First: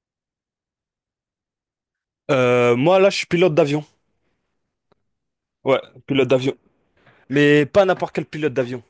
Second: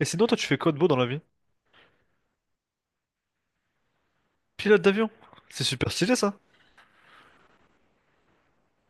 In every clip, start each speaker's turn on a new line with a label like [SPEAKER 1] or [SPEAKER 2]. [SPEAKER 1] Et sinon, toi, tu fais quoi de beau dans la vie?
[SPEAKER 2] Moi, là, je suis pilote d'avion.
[SPEAKER 1] Pilote d'avion. C'est
[SPEAKER 2] Ouais,
[SPEAKER 1] super stylé,
[SPEAKER 2] pilote
[SPEAKER 1] ça.
[SPEAKER 2] d'avion. Mais pas n'importe quel pilote d'avion.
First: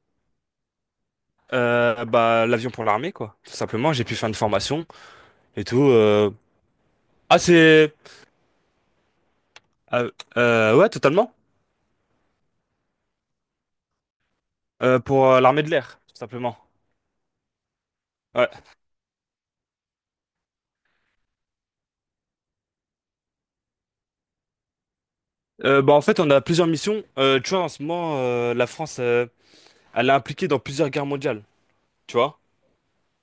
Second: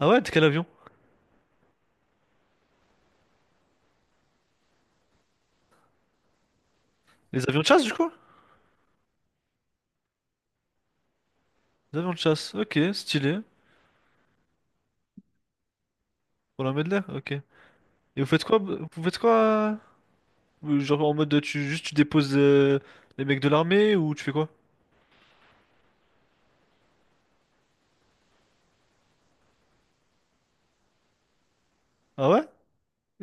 [SPEAKER 1] Ah ouais, t'es quel avion?
[SPEAKER 2] L'avion pour l'armée, quoi. Tout simplement, j'ai pu faire une formation et tout. Ah,
[SPEAKER 1] Les avions de chasse, du
[SPEAKER 2] c'est...
[SPEAKER 1] coup?
[SPEAKER 2] euh, ouais, totalement.
[SPEAKER 1] Les avions de chasse. Ok, stylé.
[SPEAKER 2] Pour l'armée de l'air, tout simplement.
[SPEAKER 1] Pour la Medley, ok. Et vous faites
[SPEAKER 2] Ouais.
[SPEAKER 1] quoi? Vous faites quoi? Genre en mode, tu juste tu déposes les mecs de l'armée ou tu fais quoi?
[SPEAKER 2] En fait, on a plusieurs missions. Tu vois, en ce moment, la France, elle est impliquée dans plusieurs guerres mondiales. Tu
[SPEAKER 1] Ah
[SPEAKER 2] vois?
[SPEAKER 1] ouais?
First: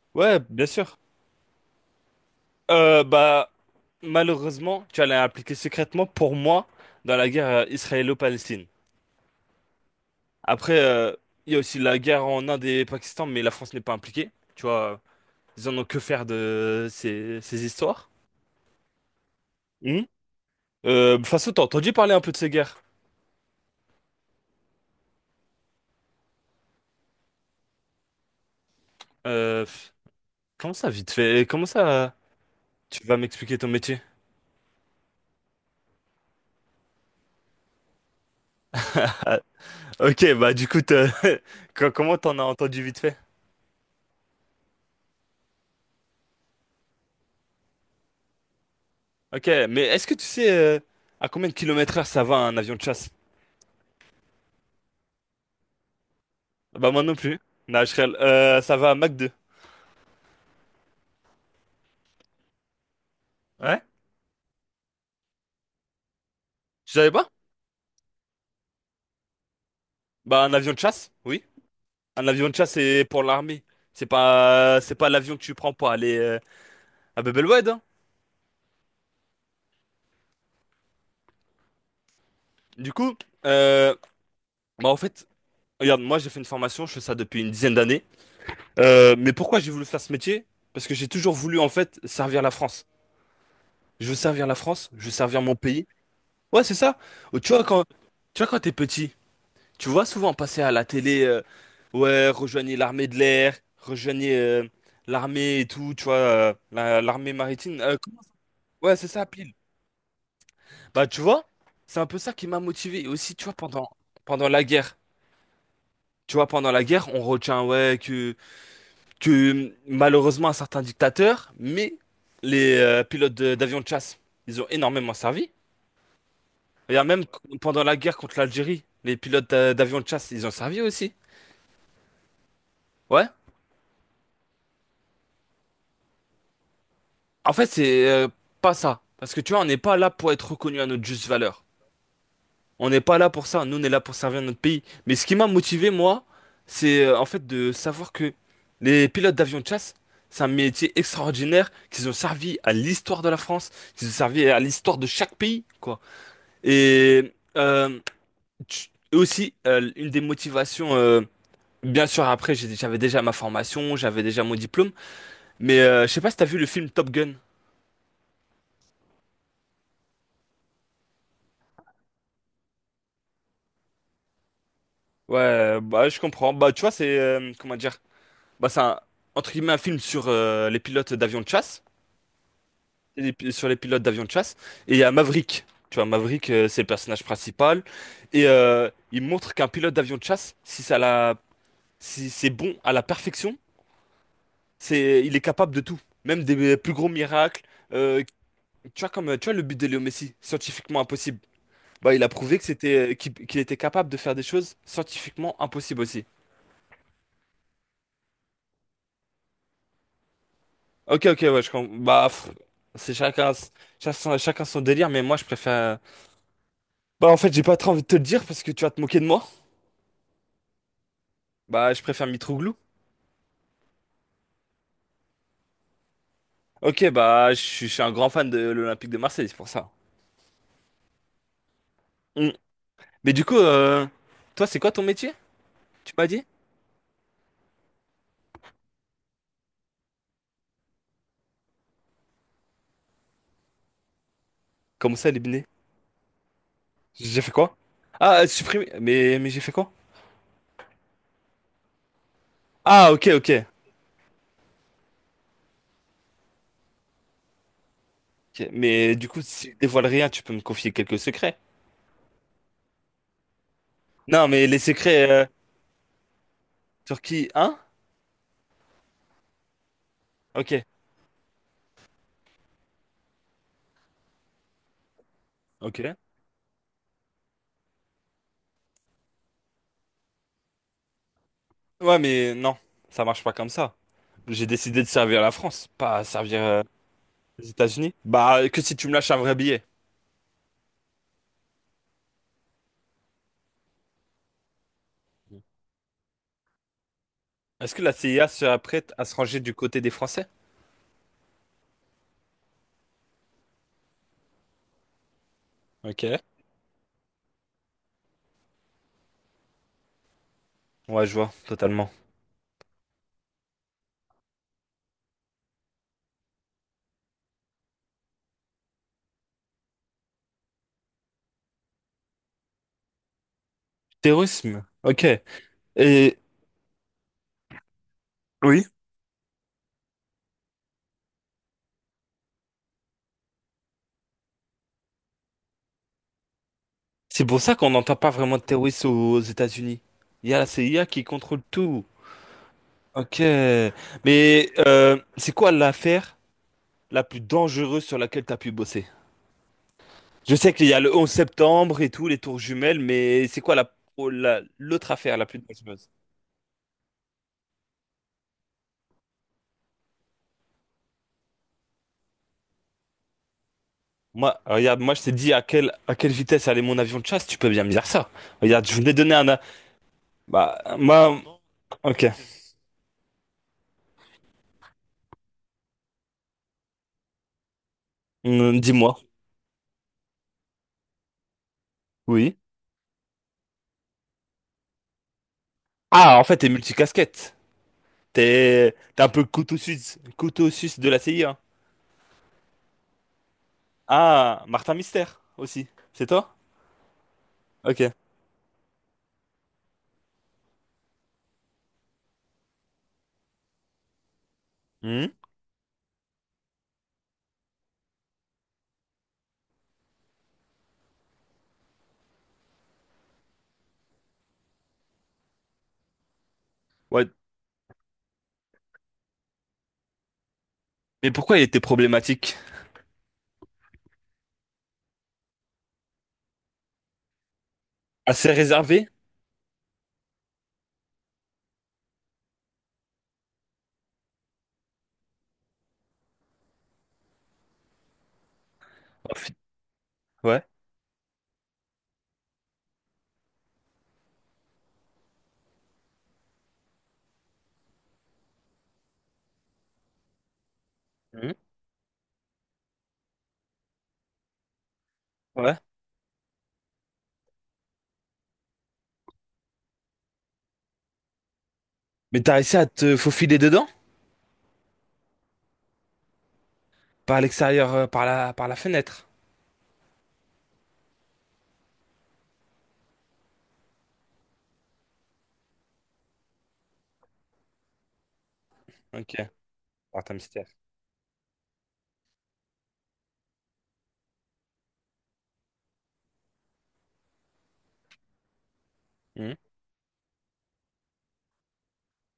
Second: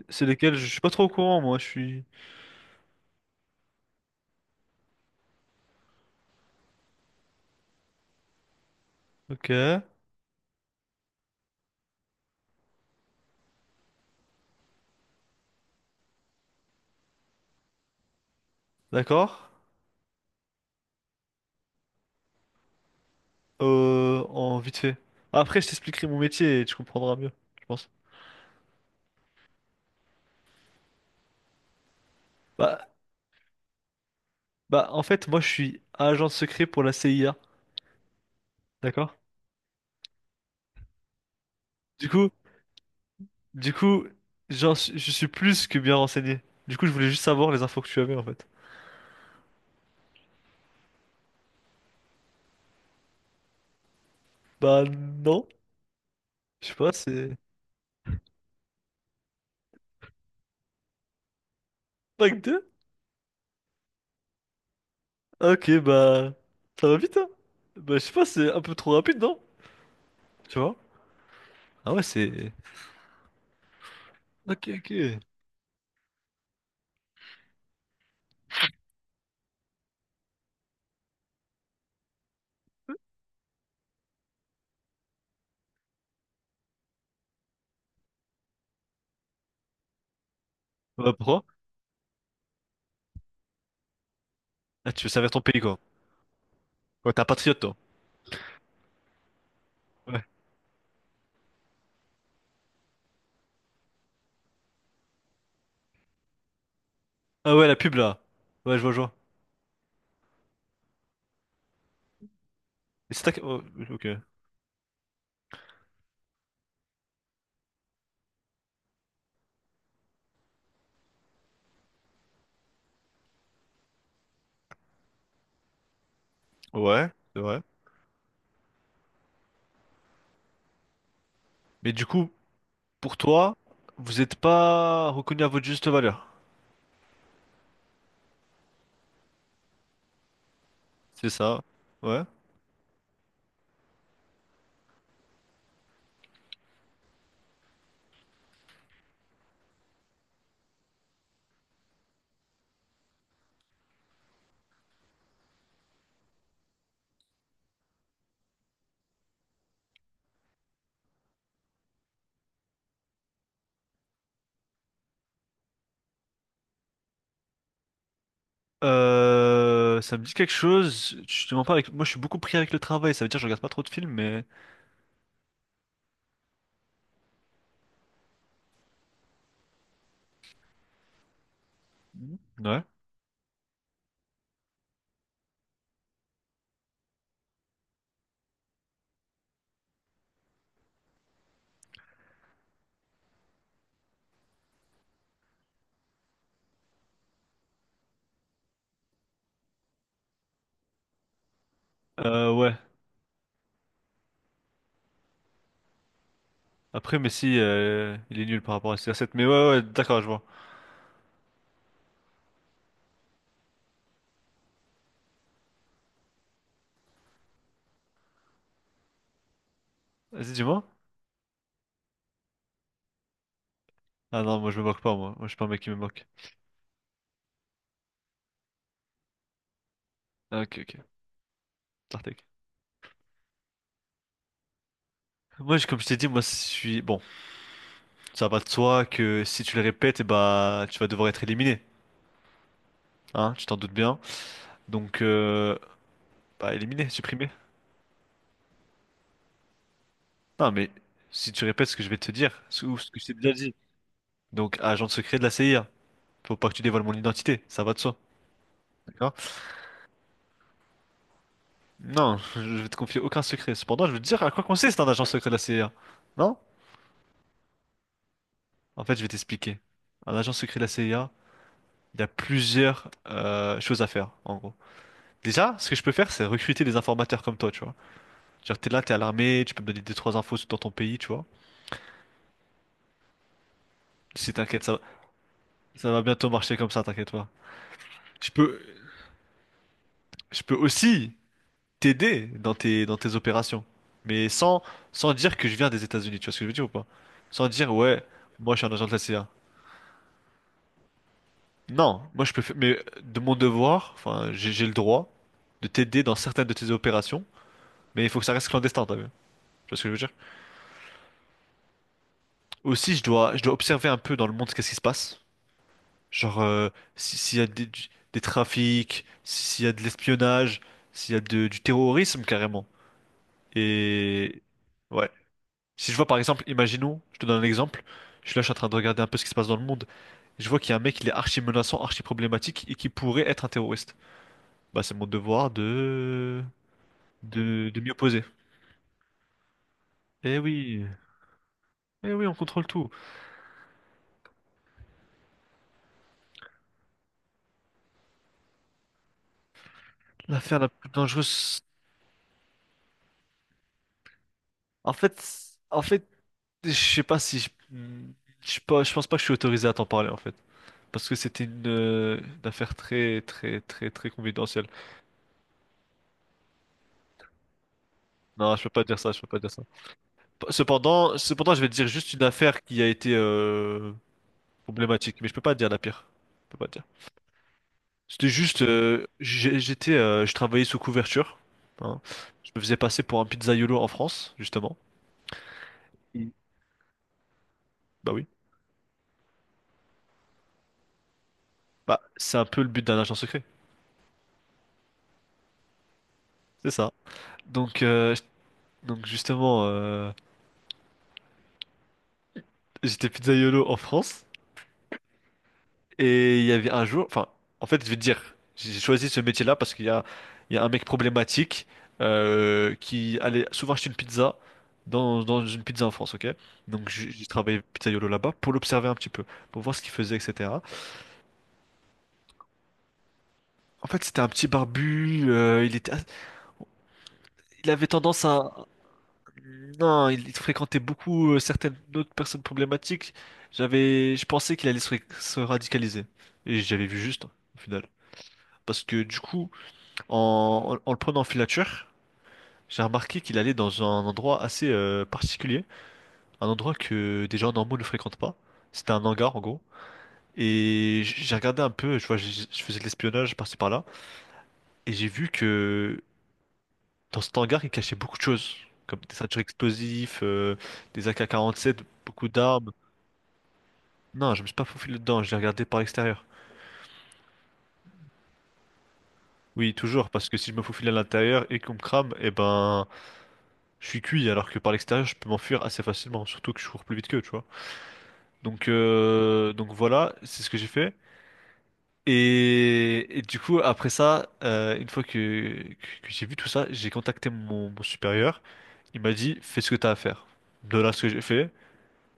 [SPEAKER 1] C'est
[SPEAKER 2] Ouais,
[SPEAKER 1] lesquels? Je
[SPEAKER 2] bien
[SPEAKER 1] suis pas
[SPEAKER 2] sûr.
[SPEAKER 1] trop au courant, moi. Je suis.
[SPEAKER 2] Euh, bah, Malheureusement, tu vois, elle est impliquée secrètement pour moi dans la guerre israélo-palestine.
[SPEAKER 1] Ok,
[SPEAKER 2] Après, il y a aussi la guerre en Inde et Pakistan, mais la France n'est pas impliquée. Tu vois, ils en ont que faire de ces histoires.
[SPEAKER 1] d'accord.
[SPEAKER 2] Hum. Faso, t'as entendu parler un peu de ces guerres?
[SPEAKER 1] En vite fait. Après, je t'expliquerai mon métier et tu comprendras mieux, je pense.
[SPEAKER 2] Euh, pff, comment ça, vite fait? Comment ça,
[SPEAKER 1] Bah,
[SPEAKER 2] tu vas m'expliquer ton métier?
[SPEAKER 1] bah, en fait, moi, je suis agent secret pour la CIA. D'accord?
[SPEAKER 2] Ah, ok, bah du coup,
[SPEAKER 1] Du
[SPEAKER 2] comment
[SPEAKER 1] coup.
[SPEAKER 2] t'en as entendu vite fait?
[SPEAKER 1] Du coup, je suis plus que bien renseigné. Du coup, je voulais juste savoir les infos que tu avais en fait.
[SPEAKER 2] Ok, mais est-ce que tu sais à combien de kilomètres heure ça va un avion de chasse?
[SPEAKER 1] Bah non, je sais pas,
[SPEAKER 2] Bah moi non
[SPEAKER 1] c'est...
[SPEAKER 2] plus. Non, je rigole. Ça va à Mach 2.
[SPEAKER 1] Pack 2.
[SPEAKER 2] Ouais?
[SPEAKER 1] Ok, bah... Ça
[SPEAKER 2] Tu
[SPEAKER 1] va
[SPEAKER 2] savais
[SPEAKER 1] vite, hein?
[SPEAKER 2] pas?
[SPEAKER 1] Bah je sais pas, c'est un peu trop rapide, non?
[SPEAKER 2] Bah un
[SPEAKER 1] Tu
[SPEAKER 2] avion
[SPEAKER 1] vois?
[SPEAKER 2] de chasse, oui.
[SPEAKER 1] Ah ouais,
[SPEAKER 2] Un avion
[SPEAKER 1] c'est...
[SPEAKER 2] de chasse, c'est pour l'armée.
[SPEAKER 1] Ok, ok.
[SPEAKER 2] C'est pas l'avion que tu prends pour aller à Bebelwed, hein. Du coup, euh, en fait, regarde, moi j'ai fait une formation, je fais ça depuis une 10aine d'années. Mais pourquoi j'ai voulu faire ce métier? Parce que j'ai
[SPEAKER 1] Bah
[SPEAKER 2] toujours
[SPEAKER 1] pourquoi?
[SPEAKER 2] voulu en fait servir la France. Je veux servir la France,
[SPEAKER 1] Ah, tu
[SPEAKER 2] je
[SPEAKER 1] veux
[SPEAKER 2] veux
[SPEAKER 1] servir ton
[SPEAKER 2] servir mon
[SPEAKER 1] pays, quoi.
[SPEAKER 2] pays. Ouais, c'est ça.
[SPEAKER 1] Ouais, t'es un
[SPEAKER 2] Oh,
[SPEAKER 1] patriote, toi.
[SPEAKER 2] tu vois quand t'es petit, tu vois
[SPEAKER 1] Ouais.
[SPEAKER 2] souvent passer à la télé, ouais, rejoignez l'armée de l'air, rejoignez l'armée et tout, tu vois, l'armée
[SPEAKER 1] Ah ouais, la
[SPEAKER 2] maritime.
[SPEAKER 1] pub, là. Ouais, je vois,
[SPEAKER 2] Ouais,
[SPEAKER 1] je
[SPEAKER 2] c'est
[SPEAKER 1] vois.
[SPEAKER 2] ça, pile. Bah, tu vois, c'est un peu ça qui m'a motivé. Et aussi, tu vois,
[SPEAKER 1] Oh, ok.
[SPEAKER 2] pendant la guerre, tu vois, pendant la guerre, on retient, ouais, que malheureusement, un certain dictateur, mais les pilotes d'avions de chasse, ils ont énormément servi. Regarde,
[SPEAKER 1] Ouais,
[SPEAKER 2] même
[SPEAKER 1] c'est vrai.
[SPEAKER 2] pendant la guerre contre l'Algérie, les pilotes d'avions de chasse, ils ont servi aussi.
[SPEAKER 1] Mais du coup, pour
[SPEAKER 2] Ouais.
[SPEAKER 1] toi, vous êtes pas reconnu à votre juste valeur.
[SPEAKER 2] En fait, c'est pas ça. Parce que, tu vois, on n'est pas là pour être reconnu à notre juste
[SPEAKER 1] C'est ça.
[SPEAKER 2] valeur.
[SPEAKER 1] Ouais.
[SPEAKER 2] On n'est pas là pour ça, nous on est là pour servir notre pays. Mais ce qui m'a motivé, moi, c'est en fait de savoir que les pilotes d'avions de chasse, c'est un métier extraordinaire, qu'ils ont servi à l'histoire de la France, qu'ils ont servi à l'histoire de chaque pays, quoi. Et euh, et aussi, une des motivations, bien sûr, après, j'avais déjà ma formation, j'avais déjà mon diplôme, mais je sais pas si t'as vu le film Top Gun.
[SPEAKER 1] Ça me dit quelque chose. Je te mens pas avec. Moi, je suis beaucoup pris avec le travail. Ça veut dire que je regarde pas trop de films, mais
[SPEAKER 2] Ouais, bah je comprends. Bah tu vois, comment dire, bah c'est un, entre guillemets, un film sur les pilotes d'avions de chasse.
[SPEAKER 1] mhm, ouais.
[SPEAKER 2] Sur les pilotes d'avions de chasse. Et il y a Maverick. Tu vois, Maverick, c'est le personnage principal. Et il montre qu'un pilote d'avion de chasse, si c'est bon à la perfection, c'est, il est capable de tout. Même des plus gros miracles. Euh, Tu vois, tu vois, le but de Léo Messi, scientifiquement impossible. Bah, il a
[SPEAKER 1] Euh,
[SPEAKER 2] prouvé que
[SPEAKER 1] ouais.
[SPEAKER 2] qu'il était capable de faire des choses scientifiquement impossibles aussi.
[SPEAKER 1] Après, mais si, il est nul par rapport à ces recettes. Mais ouais, d'accord, je vois.
[SPEAKER 2] Ok, ok, ouais, je comprends. Bah, pff, c'est chacun, chacun son délire, mais moi, je préfère. Bah, en fait, j'ai pas très envie de te le dire parce que tu vas te moquer de moi.
[SPEAKER 1] Vas-y, dis-moi.
[SPEAKER 2] Bah, je préfère Mitroglou.
[SPEAKER 1] Ah non, moi, je me moque pas, moi. Moi, je suis pas un mec qui me moque.
[SPEAKER 2] Ok, bah, je suis un grand fan de l'Olympique de Marseille, c'est pour ça.
[SPEAKER 1] Ah, ok, ok. Tartek.
[SPEAKER 2] Mm. Mais du coup, toi, c'est quoi ton métier?
[SPEAKER 1] Comme je
[SPEAKER 2] Tu
[SPEAKER 1] t'ai
[SPEAKER 2] m'as
[SPEAKER 1] dit, moi,
[SPEAKER 2] dit?
[SPEAKER 1] je suis. Bon, ça va de soi que si tu le répètes, eh bah, tu vas devoir être éliminé. Hein, tu t'en doutes bien.
[SPEAKER 2] Comment
[SPEAKER 1] Donc,
[SPEAKER 2] ça, éliminer?
[SPEAKER 1] bah, éliminé,
[SPEAKER 2] J'ai
[SPEAKER 1] supprimé.
[SPEAKER 2] fait quoi? Ah, supprimer. Mais j'ai fait quoi?
[SPEAKER 1] Non, mais si tu répètes ce que je vais te dire, ou ce
[SPEAKER 2] Ah,
[SPEAKER 1] que je
[SPEAKER 2] ok,
[SPEAKER 1] t'ai
[SPEAKER 2] ok.
[SPEAKER 1] déjà dit. Donc, agent secret de la CIA. Faut pas que tu dévoiles mon identité, ça va de soi,
[SPEAKER 2] Ok, mais du
[SPEAKER 1] d'accord?
[SPEAKER 2] coup, si je dévoile rien, tu peux me confier quelques secrets.
[SPEAKER 1] Non, je vais te confier aucun secret. Cependant, je veux te dire
[SPEAKER 2] Non,
[SPEAKER 1] à quoi
[SPEAKER 2] mais les
[SPEAKER 1] consiste un agent
[SPEAKER 2] secrets
[SPEAKER 1] secret de la CIA. Non?
[SPEAKER 2] sur qui? Hein?
[SPEAKER 1] En fait, je vais t'expliquer. Un agent
[SPEAKER 2] Ok,
[SPEAKER 1] secret de la CIA, il y a plusieurs choses à faire, en gros. Déjà, ce que je peux
[SPEAKER 2] ok.
[SPEAKER 1] faire, c'est recruter des informateurs comme toi, tu vois. Genre, t'es là, t'es à l'armée, tu peux me donner deux, trois infos dans ton pays, tu vois.
[SPEAKER 2] Ouais, mais non, ça marche pas comme ça.
[SPEAKER 1] Si
[SPEAKER 2] J'ai
[SPEAKER 1] t'inquiète,
[SPEAKER 2] décidé de servir la France,
[SPEAKER 1] ça va
[SPEAKER 2] pas
[SPEAKER 1] bientôt
[SPEAKER 2] servir
[SPEAKER 1] marcher comme ça, t'inquiète pas.
[SPEAKER 2] les États-Unis.
[SPEAKER 1] Je
[SPEAKER 2] Bah,
[SPEAKER 1] peux,
[SPEAKER 2] que si tu me lâches un vrai billet.
[SPEAKER 1] je peux aussi t'aider dans dans tes opérations. Mais sans, sans dire que je viens des États-Unis, tu vois ce que je veux dire ou pas? Sans dire,
[SPEAKER 2] Est-ce que la
[SPEAKER 1] ouais,
[SPEAKER 2] CIA
[SPEAKER 1] moi
[SPEAKER 2] serait
[SPEAKER 1] je suis un agent de
[SPEAKER 2] prête
[SPEAKER 1] la
[SPEAKER 2] à se
[SPEAKER 1] CIA.
[SPEAKER 2] ranger du côté des Français?
[SPEAKER 1] Non, moi je peux faire, mais de mon devoir, enfin, j'ai le droit de t'aider
[SPEAKER 2] Ok.
[SPEAKER 1] dans certaines de tes opérations, mais il faut que ça reste clandestin, t'as vu? Tu vois ce que je veux dire?
[SPEAKER 2] Ouais, je vois, totalement.
[SPEAKER 1] Aussi, je dois observer un peu dans le monde qu'est-ce qui se passe. Genre, s'il y a des trafics, s'il y a de l'espionnage, s'il y a du terrorisme carrément. Et
[SPEAKER 2] Terrorisme. Ok.
[SPEAKER 1] ouais. Si je vois
[SPEAKER 2] Et
[SPEAKER 1] par exemple, imaginons, je te donne un exemple, je suis là, je suis en
[SPEAKER 2] oui,
[SPEAKER 1] train de regarder un peu ce qui se passe dans le monde. Je vois qu'il y a un mec, il est archi menaçant, archi problématique et qui pourrait être un terroriste. Bah c'est mon devoir
[SPEAKER 2] c'est pour ça qu'on
[SPEAKER 1] de m'y
[SPEAKER 2] n'entend pas
[SPEAKER 1] opposer.
[SPEAKER 2] vraiment de terrorisme aux États-Unis. Il y
[SPEAKER 1] Eh
[SPEAKER 2] a la
[SPEAKER 1] oui,
[SPEAKER 2] CIA qui contrôle tout.
[SPEAKER 1] eh oui, on contrôle tout.
[SPEAKER 2] Ok. Mais c'est quoi l'affaire la plus dangereuse sur laquelle tu as pu bosser? Je sais
[SPEAKER 1] L'affaire
[SPEAKER 2] qu'il
[SPEAKER 1] la
[SPEAKER 2] y a
[SPEAKER 1] plus
[SPEAKER 2] le 11
[SPEAKER 1] dangereuse.
[SPEAKER 2] septembre et tout, les tours jumelles, mais c'est quoi oh, l'autre
[SPEAKER 1] En
[SPEAKER 2] affaire la plus
[SPEAKER 1] fait, en
[SPEAKER 2] dangereuse?
[SPEAKER 1] fait, je sais pas si je, je sais pas, je pense pas que je suis autorisé à t'en parler en fait, parce que c'était une affaire très très très très
[SPEAKER 2] Moi,
[SPEAKER 1] confidentielle.
[SPEAKER 2] regarde, moi je t'ai dit à à quelle vitesse allait mon avion de chasse, tu peux bien me dire ça.
[SPEAKER 1] Non, je
[SPEAKER 2] Regarde,
[SPEAKER 1] peux
[SPEAKER 2] je
[SPEAKER 1] pas
[SPEAKER 2] voulais
[SPEAKER 1] dire ça,
[SPEAKER 2] donner
[SPEAKER 1] je peux
[SPEAKER 2] un,
[SPEAKER 1] pas dire ça.
[SPEAKER 2] Bah,
[SPEAKER 1] Cependant,
[SPEAKER 2] moi,
[SPEAKER 1] cependant, je vais te dire
[SPEAKER 2] ok.
[SPEAKER 1] juste une affaire qui a été problématique, mais je peux pas te dire la pire. Je peux pas te dire. C'était juste,
[SPEAKER 2] Dis-moi.
[SPEAKER 1] j'étais, je travaillais sous couverture. Hein.
[SPEAKER 2] Oui.
[SPEAKER 1] Je me faisais passer pour un pizzaïolo en France, justement.
[SPEAKER 2] Ah, en
[SPEAKER 1] Mm.
[SPEAKER 2] fait, t'es multicasquette.
[SPEAKER 1] Bah oui.
[SPEAKER 2] T'es un peu couteau suisse de la CIA.
[SPEAKER 1] Bah, c'est un peu le but d'un agent secret.
[SPEAKER 2] Ah, Martin Mystère aussi. C'est toi?
[SPEAKER 1] C'est ça.
[SPEAKER 2] Ok.
[SPEAKER 1] Donc, euh, donc justement, j'étais pizzaïolo en France.
[SPEAKER 2] Hmm.
[SPEAKER 1] Et il y avait un jour, enfin, en fait, je vais te dire, j'ai choisi ce métier-là parce qu'il y a, il y a un mec problématique qui allait souvent acheter une pizza dans une pizza en France, ok? Donc
[SPEAKER 2] Ouais.
[SPEAKER 1] j'ai travaillé pizzaiolo là-bas pour l'observer un petit peu, pour voir ce qu'il faisait, etc.
[SPEAKER 2] Mais pourquoi il était problématique?
[SPEAKER 1] En fait, c'était un petit barbu, il avait tendance
[SPEAKER 2] Assez
[SPEAKER 1] à,
[SPEAKER 2] réservé?
[SPEAKER 1] non, il fréquentait beaucoup certaines autres personnes problématiques. Je pensais qu'il allait se radicaliser, et j'avais vu juste, hein, au final, parce que
[SPEAKER 2] Oh,
[SPEAKER 1] du
[SPEAKER 2] fi-
[SPEAKER 1] coup.
[SPEAKER 2] Ouais.
[SPEAKER 1] En le prenant en filature, j'ai remarqué qu'il allait dans un endroit assez particulier, un endroit que des gens normaux ne fréquentent pas. C'était un hangar en gros. Et
[SPEAKER 2] Hmm.
[SPEAKER 1] j'ai regardé un peu, je vois, je faisais de l'espionnage par-ci par-là, et j'ai vu
[SPEAKER 2] Ouais.
[SPEAKER 1] que dans cet hangar, il cachait beaucoup de choses, comme des ceintures explosives, des AK-47,
[SPEAKER 2] Mais
[SPEAKER 1] beaucoup
[SPEAKER 2] t'as réussi à
[SPEAKER 1] d'armes.
[SPEAKER 2] te faufiler dedans?
[SPEAKER 1] Non, je me suis pas faufilé dedans, j'ai regardé par l'extérieur.
[SPEAKER 2] Par l'extérieur, par par la fenêtre.
[SPEAKER 1] Oui, toujours, parce que si je me faufile à l'intérieur et qu'on me crame, eh ben, je suis cuit, alors que par l'extérieur, je peux m'enfuir assez facilement, surtout que je cours plus vite qu'eux, tu vois.
[SPEAKER 2] Ok.
[SPEAKER 1] Donc
[SPEAKER 2] Martin
[SPEAKER 1] voilà, c'est ce
[SPEAKER 2] Mystère.
[SPEAKER 1] que j'ai fait. Et du coup, après ça, une fois que j'ai vu tout ça, j'ai contacté mon supérieur. Il m'a
[SPEAKER 2] Hmm.
[SPEAKER 1] dit, fais ce que t'as à faire. De là, ce que j'ai fait,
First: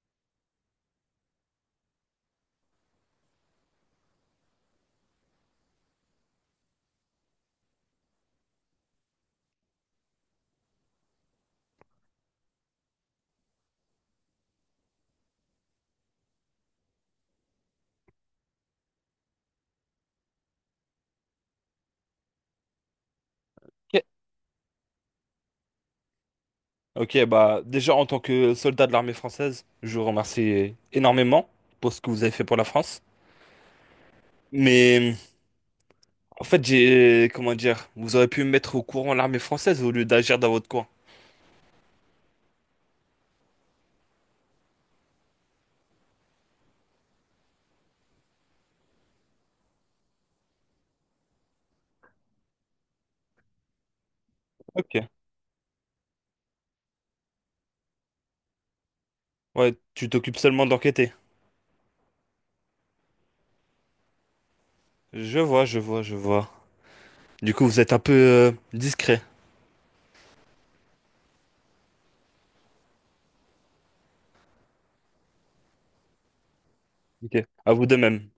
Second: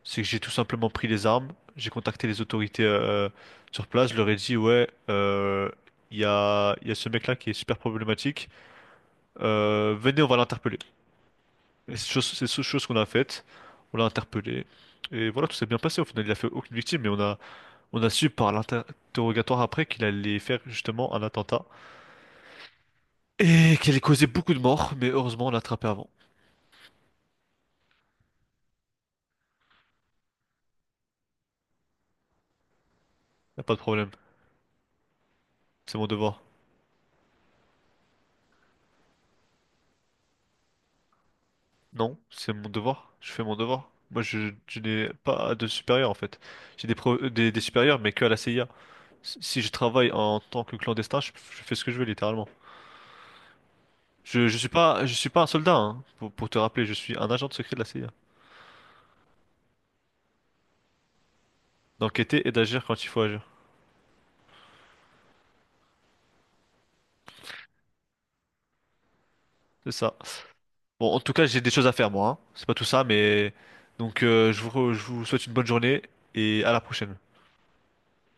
[SPEAKER 1] c'est que j'ai tout simplement pris les armes, j'ai contacté les autorités sur place, je leur ai dit, ouais, il y a ce mec-là qui est super problématique, venez, on va l'interpeller. Et c'est chose qu'on a faite, on l'a interpellé. Et voilà, tout s'est bien passé. Au final, il a fait aucune victime, mais on a su par l'interrogatoire après qu'il allait faire justement un attentat et qu'il allait
[SPEAKER 2] Ok,
[SPEAKER 1] causer beaucoup de morts, mais heureusement on l'a attrapé avant.
[SPEAKER 2] ok, bah, déjà en tant que soldat de l'armée française, je vous remercie énormément pour ce que vous avez fait pour la France.
[SPEAKER 1] Y a pas de problème,
[SPEAKER 2] Mais
[SPEAKER 1] c'est mon devoir.
[SPEAKER 2] en fait, j'ai... Comment dire? Vous auriez pu me mettre au courant l'armée française au lieu d'agir dans votre coin.
[SPEAKER 1] Non, c'est mon devoir, je fais mon devoir. Je n'ai pas de supérieur en fait. J'ai des supérieurs mais que à la CIA. Si je travaille en tant que clandestin, je fais ce que je veux littéralement.
[SPEAKER 2] Ok.
[SPEAKER 1] Je suis pas un soldat, hein, pour te rappeler, je suis un agent de secret de la CIA.
[SPEAKER 2] Ouais, tu t'occupes seulement d'enquêter.
[SPEAKER 1] D'enquêter et d'agir quand il faut agir.
[SPEAKER 2] Je vois, je vois, je vois. Du coup, vous êtes un peu discret.
[SPEAKER 1] C'est ça. Bon, en tout cas, j'ai des choses à faire, moi. Hein. C'est pas tout ça, mais... Donc, je vous souhaite une bonne journée et à la prochaine.
[SPEAKER 2] Ok. À vous de même.